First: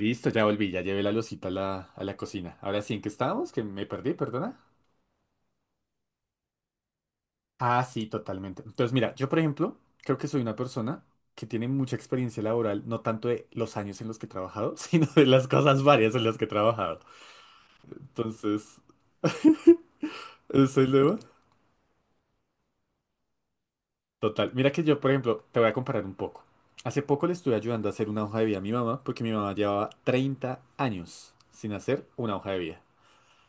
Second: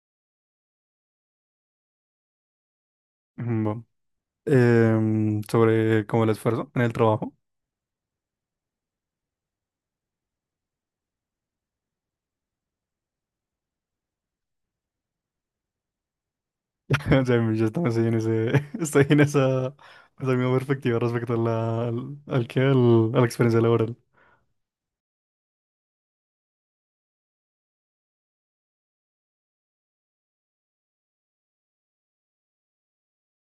Listo, ya volví, ya llevé la losita a la cocina. Ahora sí, ¿en qué estábamos? Que me Bueno, perdí, perdona. Sobre como el esfuerzo en el trabajo. Ah, sí, totalmente. Entonces, mira, yo por ejemplo, creo que soy una persona que tiene mucha experiencia laboral, no tanto de los años en los que he trabajado, sino de las cosas varias en las que he trabajado. O sea, yo también Entonces, estoy en esa misma ¿eso es perspectiva lo respecto a la, al, al que al- a la experiencia laboral. Total. Mira que yo, por ejemplo, te voy a comparar un poco. Hace poco le estuve ayudando a hacer una hoja de vida a mi mamá, porque mi mamá llevaba 30 años sin hacer una hoja de vida.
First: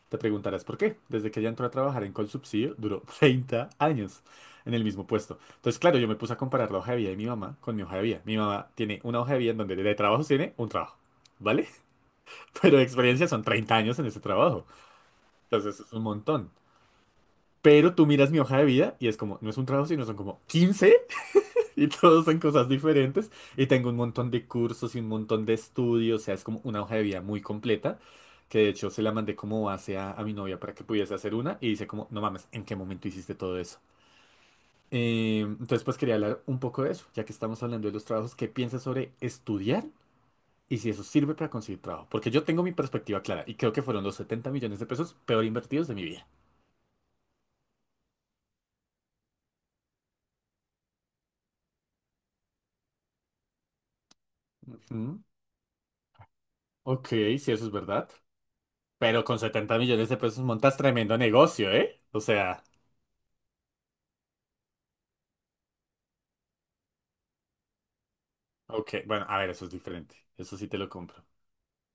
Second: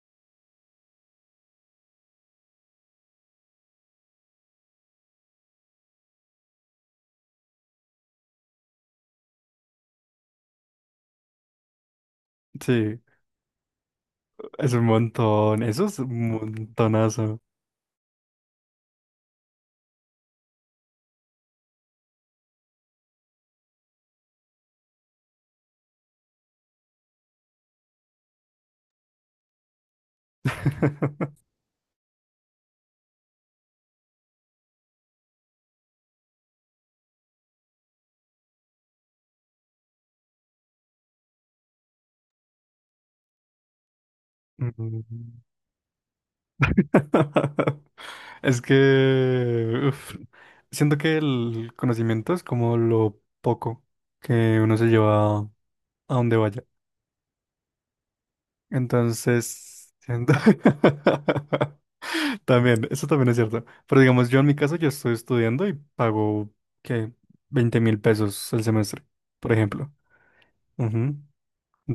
Te preguntarás por qué. Desde que ella entró a trabajar en Colsubsidio, duró 30 años en el mismo puesto. Entonces, claro, yo me puse a comparar la hoja de vida de mi mamá con mi hoja de vida. Mi mamá tiene una hoja de vida en donde de trabajo tiene un trabajo, ¿vale? Pero de Sí, experiencia son 30 años en ese trabajo. es un montón, Entonces, eso es es un un montón. montonazo. Pero tú miras mi hoja de vida y es como, no es un trabajo, sino son como 15 y todos son cosas diferentes. Y tengo un montón de cursos y un montón de estudios. O sea, es como una hoja de vida muy completa. Que de hecho se la mandé como base a mi novia para que pudiese hacer una. Y dice como, no mames, ¿en qué momento hiciste todo eso? Entonces pues quería hablar un poco de eso. Ya que estamos hablando de los trabajos, ¿qué piensas sobre estudiar? Y si eso sirve para conseguir trabajo. Porque yo tengo mi perspectiva clara. Y creo que fueron los 70 millones de pesos Mm. peor invertidos de mi vida. Es que uf, siento que el conocimiento es como lo poco que uno se Ujú. lleva a donde vaya. Ok, si eso es verdad. Pero con 70 Entonces, millones de pesos montas tremendo negocio, ¿eh? O sea. también, eso también es cierto. Pero digamos, yo en mi caso, yo estoy estudiando y pago, ¿qué? 20.000 pesos el Ok, semestre, bueno, a ver, por eso es ejemplo. diferente. Eso sí te lo Ujú. compro.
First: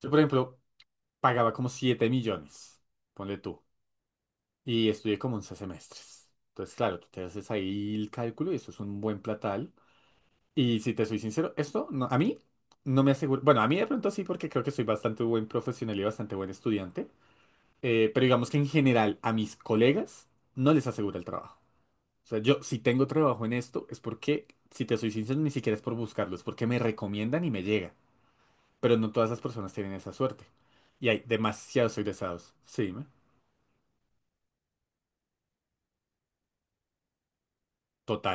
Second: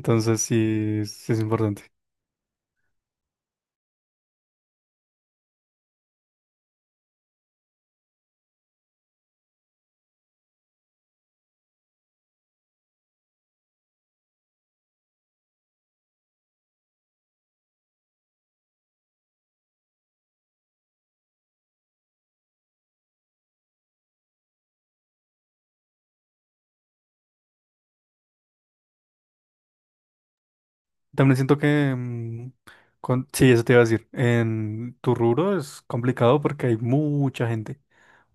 Yo, por ejemplo, sí, sí es pagaba como importante. 7 millones, ponle tú, y estudié como 11 semestres. Entonces, claro, tú te haces ahí el cálculo y eso es un buen platal. Y si te soy sincero, esto no, a mí no me aseguro. Bueno, a mí de pronto sí, porque creo que soy bastante buen profesional y bastante buen estudiante. Pero digamos que en general a mis colegas no les asegura el trabajo. O sea, yo si tengo trabajo en esto es porque, si te soy sincero, ni siquiera es por buscarlo, es porque me recomiendan y me llega. Pero no todas las personas tienen esa suerte. Y hay También siento que, demasiados egresados. Sí, dime. Sí, eso te iba a decir, en tu rubro es complicado porque hay mucha gente.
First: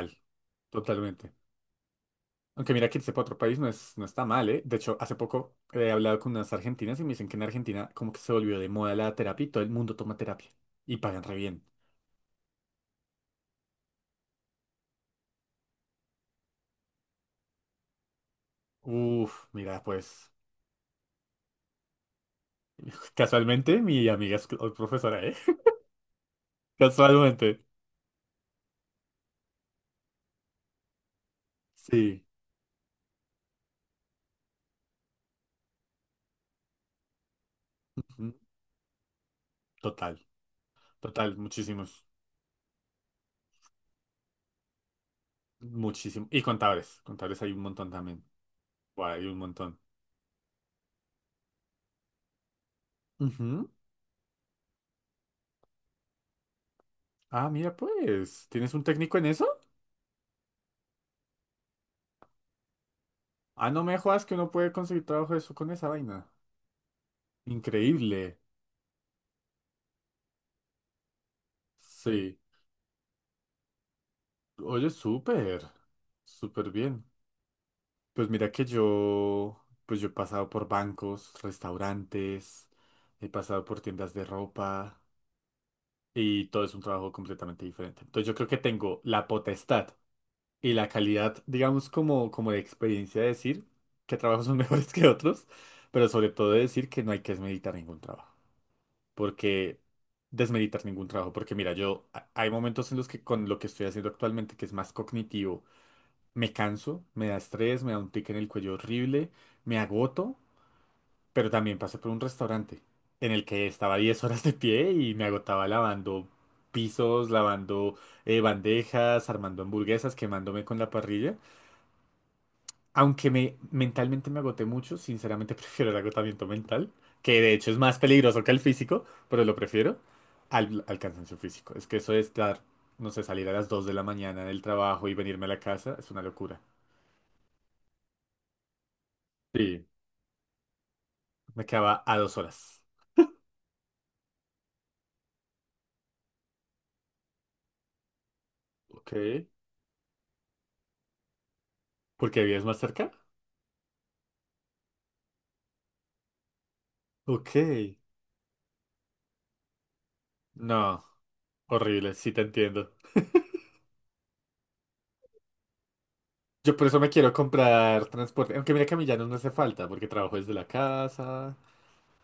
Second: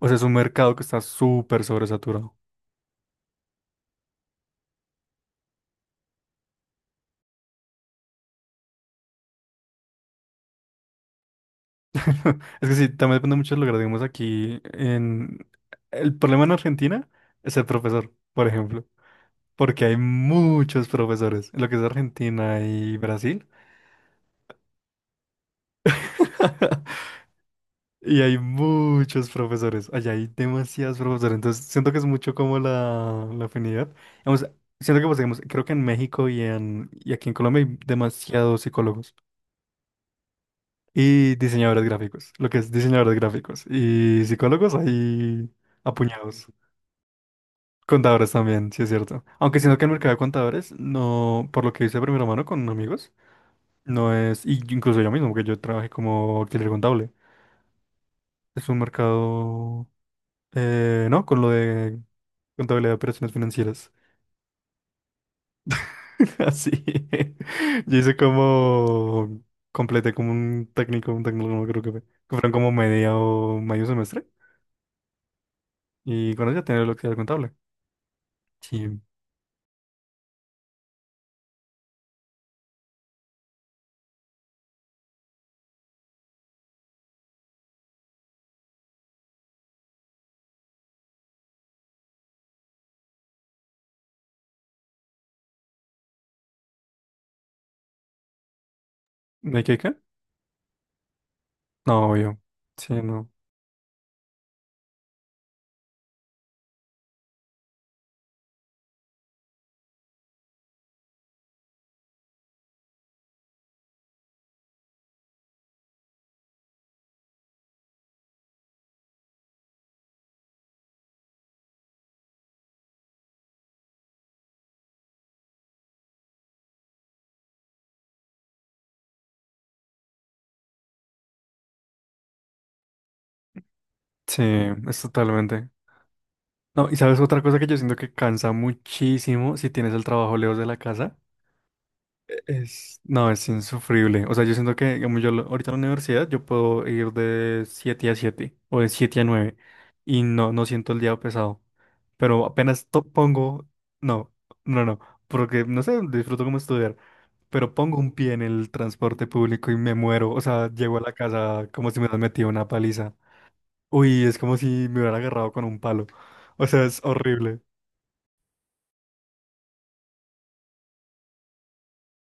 O sea, es un mercado que está Totalmente. súper sobresaturado. Aunque mira que irse para otro país no es, no está mal, ¿eh? De hecho, hace poco he hablado con unas argentinas y me dicen que en Argentina como que se volvió de moda la terapia y todo el mundo toma terapia. Y pagan re bien. Es que sí, también depende mucho de lo que hagamos aquí en. El problema en Argentina es el profesor, por ejemplo, Uf, mira, porque hay pues muchos profesores, en lo que es Argentina y Brasil, casualmente mi amiga es profesora, ¿eh? Casualmente. y hay muchos profesores, allá hay demasiados profesores, entonces siento que es Sí. mucho como la afinidad. Vamos, siento que, pues, digamos, creo que en México y aquí en Colombia hay Ujú. demasiados psicólogos Total. Total. y diseñadores Muchísimos. gráficos, lo que es diseñadores gráficos y psicólogos hay Muchísimos. Y apuñados. contadores. Contadores hay un montón también. Contadores también, sí es Buah, cierto. hay un Aunque siento montón. que el mercado de contadores, no, por lo que hice de primera mano con amigos, Ujú. no es, y incluso yo mismo, porque yo trabajé como auxiliar contable. Ah, mira pues, Es ¿tienes un un técnico en eso? mercado, ¿no? Con lo de contabilidad de operaciones Ah, no financieras. me jodas que uno puede conseguir trabajo de eso con esa vaina. Así. Yo hice Increíble. como, completé como un técnico, no creo que fue. Que Sí. fueron como media o medio semestre. Oye, súper. Y con eso ya Súper tenía el bien. auxiliar contable. Pues mira que Sí. yo, pues yo he pasado por bancos, restaurantes, he pasado por tiendas de ropa y todo es un trabajo completamente diferente. Entonces yo creo que tengo la potestad y la calidad, digamos, como de experiencia de decir que trabajos son mejores que otros, pero sobre todo de decir que no hay que meditar ningún trabajo. ¿De qué Porque qué? desmeritar ningún trabajo. Porque mira, yo No, obvio. hay momentos Sí, en los que no. con lo que estoy haciendo actualmente, que es más cognitivo, me canso, me da estrés, me da un tic en el cuello horrible, me agoto, pero también pasé por un restaurante en el que estaba 10 horas de pie y me agotaba lavando pisos, lavando bandejas, armando hamburguesas, quemándome con la parrilla. Aunque mentalmente me agoté mucho, sinceramente prefiero el agotamiento mental, que de hecho es más peligroso que el físico, pero lo prefiero al cansancio físico. Es que eso de estar, no sé, salir a las dos de la Sí, mañana del es trabajo y venirme a la totalmente. casa es una locura. No, y sabes otra cosa que yo siento que cansa muchísimo si Sí, tienes el trabajo lejos de la casa. me quedaba a dos E- horas. Es, no, es insufrible. O sea, yo siento que, como ahorita en la universidad, yo puedo ir de 7 a 7 o de Ok. siete a 9 y no siento el día pesado. ¿Por qué Pero vives más apenas cerca? pongo, no, no, no, porque no sé, disfruto como estudiar, Ok. pero pongo un pie en el transporte público y me muero. O sea, llego a No, la casa como si me horrible, hubieran sí te metido una entiendo. paliza. Uy, es como si me hubieran agarrado con un palo. O Yo por sea, eso es me quiero horrible. comprar transporte, aunque mira que a mí ya no me hace falta, porque trabajo desde la casa.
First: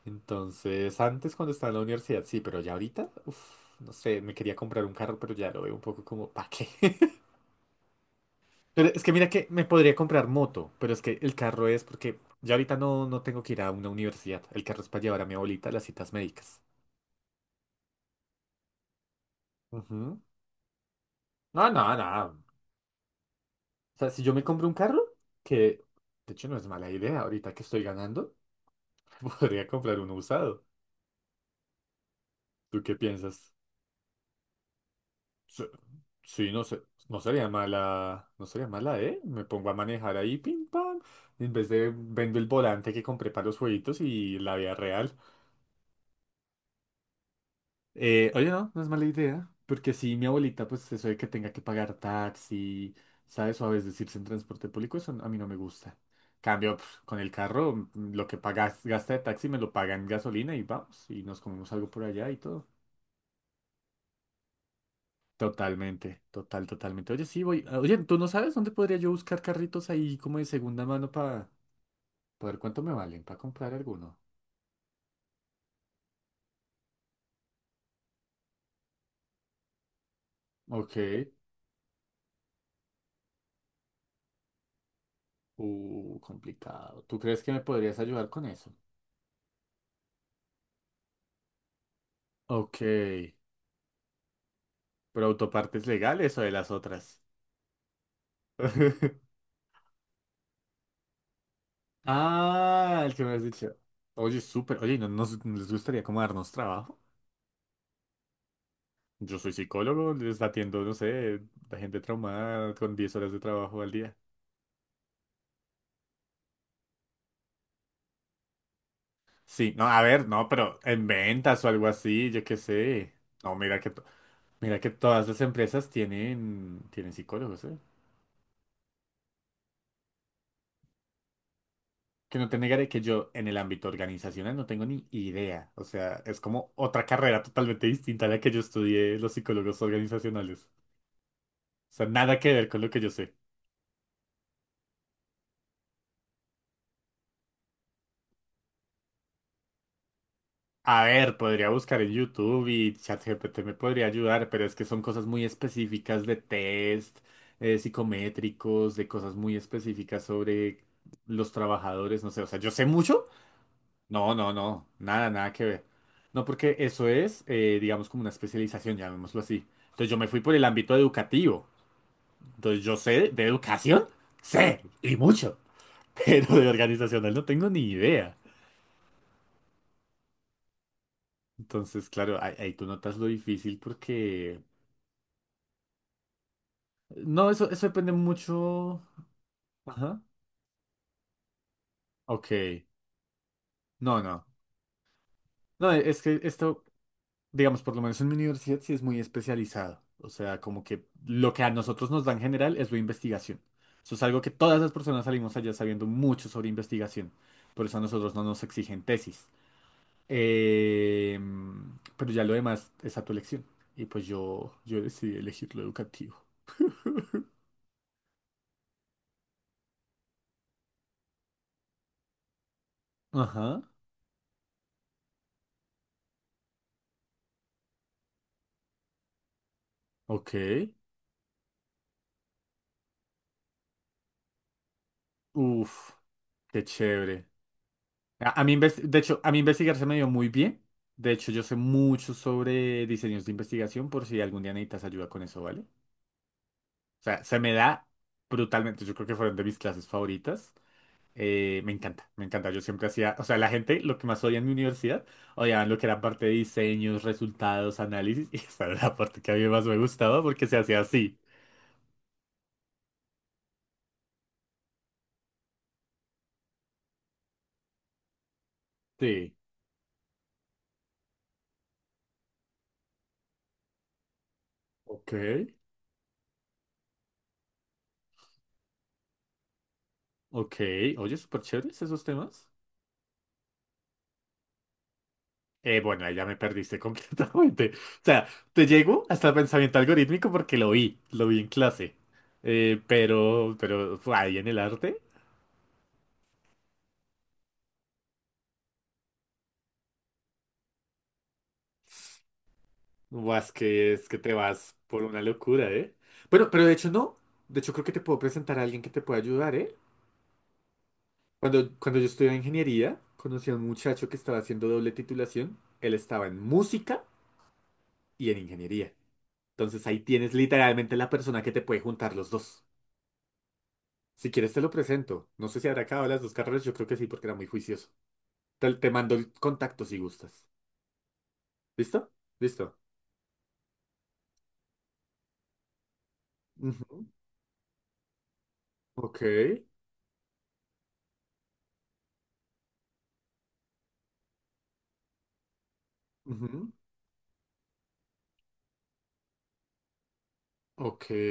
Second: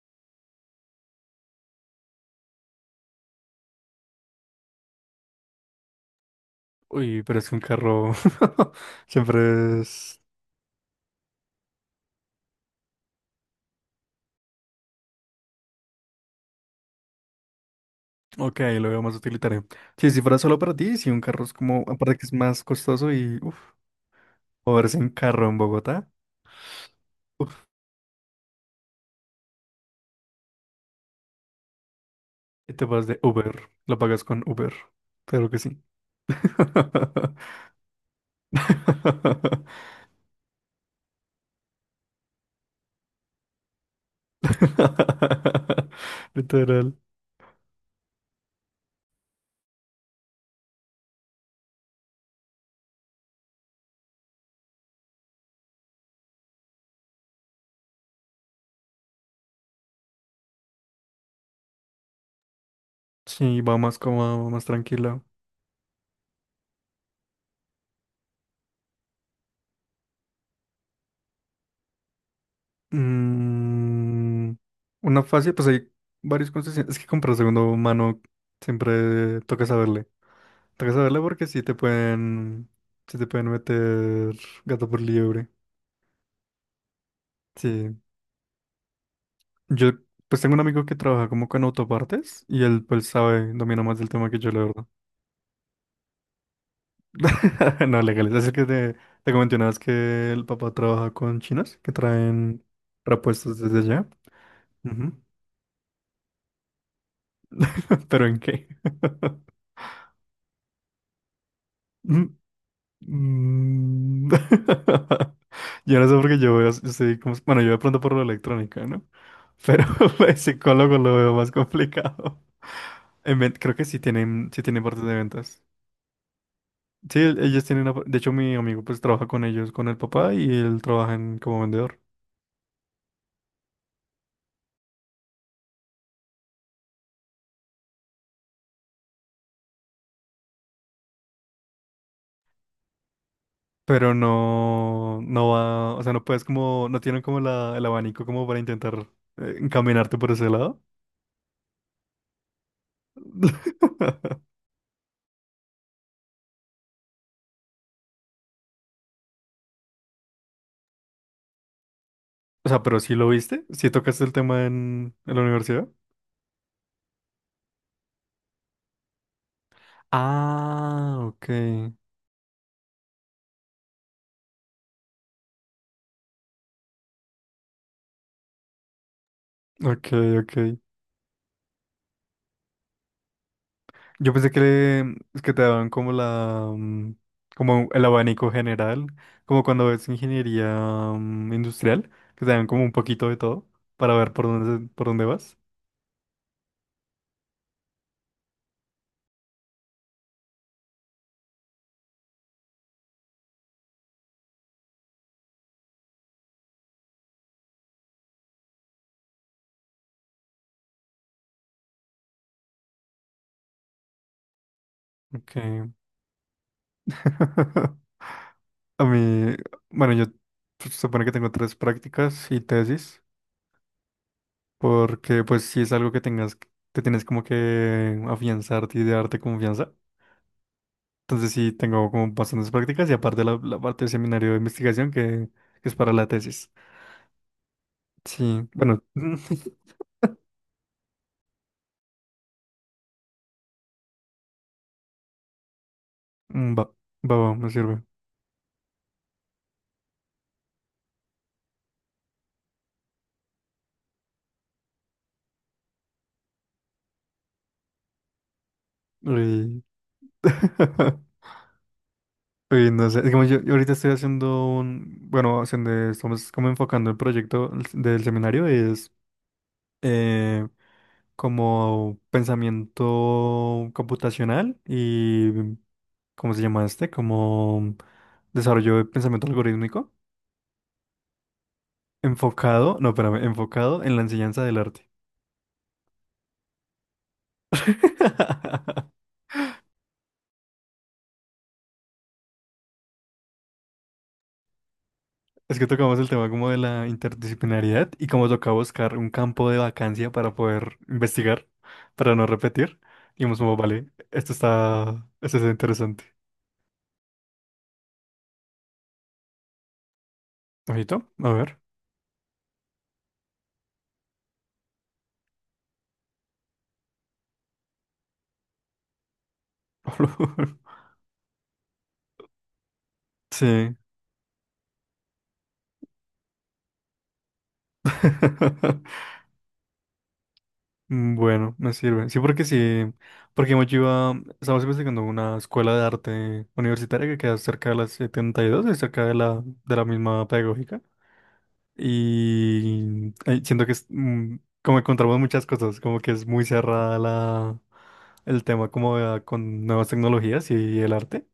Entonces, antes cuando estaba en la universidad, sí, pero ya ahorita, uff, no sé, me quería comprar un carro, pero ya lo veo un poco como, ¿para qué? Uy, pero es que un carro Pero es que mira que me siempre podría es. comprar moto, pero es que el carro es porque ya ahorita no, no tengo que ir a una universidad. El carro es para llevar a mi abuelita a las citas médicas. Ok, lo veo más utilitario. Sí, si Ujú. fuera solo para ti, si un carro es No, como, no, aparte que es no. más costoso y, uff, O sea, si yo me compro un moverse carro, en carro en que Bogotá, de hecho no es mala idea, ahorita que uff, estoy ganando, podría comprar uno usado. y ¿Tú te qué vas de piensas? Uber, lo pagas con Uber, claro que Sí, sí. sí, no sé, no sería mala, no sería mala, ¿eh? Me pongo a manejar ahí, pim pam, en vez de vendo el volante que compré para los jueguitos y la vida real. Literal. Oye, no, no es mala idea, porque si mi abuelita, pues eso de que tenga que pagar taxi, ¿sabes? O a veces irse en transporte público, eso a mí no me gusta. Cambio, pues, con el carro, lo que pagas, gasta de taxi me lo pagan en gasolina y vamos, y nos comemos algo por allá y todo. Sí, va más cómodo, más tranquilo. Totalmente, total, totalmente. Oye, sí, voy. Oye, ¿tú no sabes dónde podría yo buscar carritos ahí como de segunda mano para ver cuánto me valen, para comprar alguno? Mm, una fácil, pues hay varios concesionarios. Es que comprar segundo mano siempre toca saberle. Tengo que Ok. saberle porque sí te pueden meter gato por liebre. Complicado. ¿Tú crees que me Sí. podrías ayudar con eso? Yo pues tengo un amigo que trabaja como con autopartes y Ok. él pues sabe, domina más del tema que yo, la verdad. ¿Pero autopartes legales o de las otras? No, legales. Es el que te comenté una vez que el papá trabaja con chinos que traen Ah, el que me has repuestos dicho. desde allá. Oye, súper. Oye, ¿no Ujú. nos no les gustaría como darnos trabajo? ¿Pero en qué? Yo soy psicólogo, les atiendo, no sé, la gente traumada con 10 horas de trabajo al día. Mm. Yo no sé por qué yo veo, sí, como, bueno, yo de pronto por lo electrónica, ¿no? Sí, Pero no, a ver, el no, pero psicólogo en lo veo más ventas o algo así, complicado. yo qué sé. No, Creo mira que que, sí tienen, sí mira tienen que partes de todas las ventas. empresas tienen, Sí, ellos psicólogos, ¿eh? tienen, de hecho mi amigo pues trabaja con ellos, con el papá y él trabaja como vendedor. Que no te negaré que yo en el ámbito organizacional no tengo ni idea. O sea, es como otra carrera totalmente distinta a la que yo estudié los psicólogos organizacionales. O sea, nada que ver con lo que yo sé. Pero no, no va, o sea, no puedes como, no tienen como la, el abanico como para intentar encaminarte por ese lado. A ver, podría buscar en YouTube y ChatGPT me podría ayudar, pero es que son cosas muy específicas de test, psicométricos, de cosas muy específicas sobre los trabajadores, no sé, o sea, O yo sea, sé pero sí mucho. lo viste, sí tocaste el No, no, tema no, en, nada, en la nada que ver. universidad. No, porque eso es, digamos, como una especialización, llamémoslo así. Entonces yo me fui por el ámbito Ah, ok. educativo. Entonces yo sé de educación, sé, y mucho, pero de organizacional no tengo ni idea. Ok, ok. Entonces, claro, ahí tú notas lo difícil Yo pensé que, porque. Es que te daban No, eso, como eso el depende abanico mucho. general, como cuando ves Ajá. ingeniería industrial, que te Ok. dan como un poquito de todo para No, ver no. por dónde vas. No, es que esto, digamos, por lo menos en mi universidad sí es muy especializado. O sea, como que lo que a nosotros nos dan general es la investigación. Eso es algo que todas las personas salimos allá sabiendo mucho sobre investigación. Por eso a nosotros no nos exigen tesis. Eh, pero ya lo demás es a tu elección. Y pues yo decidí Ok. elegir lo educativo. A mí, bueno, yo se supone que tengo tres prácticas y tesis, Ajá. porque pues si es algo que tengas, que tienes como que afianzarte y darte confianza. Ok. Entonces sí, tengo como bastantes prácticas y aparte la parte del seminario de investigación que es Uf, para la tesis. qué chévere. A, a Sí, mí, bueno, de hecho, a mí investigar se me dio muy bien. De hecho, yo sé mucho sobre diseños de investigación por si algún día necesitas ayuda con eso, ¿vale? O va, va, sea, va, se me me sirve. da brutalmente. Yo creo que fueron de mis clases favoritas. Me encanta, me encanta. Yo siempre hacía, o sea, la gente, lo que más odia en mi universidad, odiaban lo que era parte de diseños, resultados, análisis. Y esa era la parte que a mí Y. más me gustaba porque se hacía así. y no sé, es como yo ahorita estoy haciendo un, bueno, haciendo, estamos como enfocando el proyecto del seminario, es Sí. eh, como pensamiento computacional Ok, y, ¿cómo se llama este? Como desarrollo de pensamiento algorítmico. ok. Oye, súper chéveres esos temas. Enfocado, no, espérame, enfocado en la enseñanza del arte. Bueno, ahí ya me perdiste completamente. O sea, te llego hasta el pensamiento algorítmico porque lo vi en clase. Pero, fue ahí en el arte, Es que tocamos el tema como de la interdisciplinariedad y como toca buscar un campo de vacancia para poder investigar, para no repetir. Y hemos más como, vale, que es que esto te vas por está, una esto está locura, ¿eh? interesante. Bueno, pero de hecho no. De hecho creo que te puedo presentar a alguien que te pueda ayudar, ¿eh? Ojito, a ver. Cuando yo estudiaba ingeniería, conocí a un muchacho que estaba haciendo doble titulación. Él estaba en música y en ingeniería. Entonces ahí tienes literalmente la persona que te puede juntar los dos. Sí. Si quieres te lo presento. No sé si habrá acabado las dos carreras, yo creo que sí, porque era muy juicioso. Te mando el contacto si gustas. Bueno, me sirve. ¿Listo? Listo. Sí, porque estamos investigando una escuela de arte Ujú. universitaria que queda cerca de las 72 y dos y cerca Ok. De la misma pedagógica. Y siento que es, como encontramos muchas cosas, como que es muy Ujú. cerrada la, el tema como con nuevas tecnologías y el Ok. arte.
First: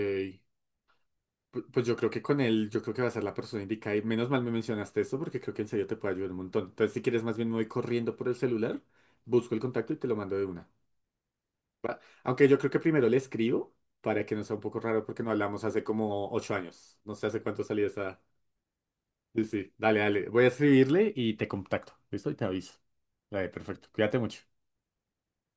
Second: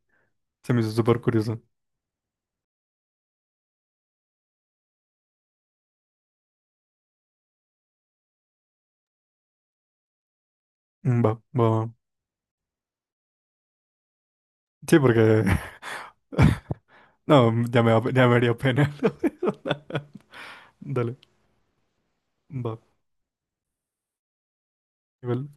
Se me hizo súper curioso. Pues yo creo que con él, yo creo que va a ser la persona indicada. Y menos mal me mencionaste esto porque creo que en serio te puede ayudar un montón. Entonces, si quieres, más bien me voy corriendo por el celular, busco el contacto y te lo mando de una. Mm, va, va, va. ¿Va? Aunque yo creo que primero le escribo para que no sea un poco Sí, raro porque no porque. hablamos hace como ocho años. No sé hace No, cuánto salí de esa. ya me haría pena. Sí, sí, dale, dale. Voy a escribirle Dale, y te contacto. ¿Listo? Y te aviso. va. Dale, perfecto. Cuídate mucho. Igual.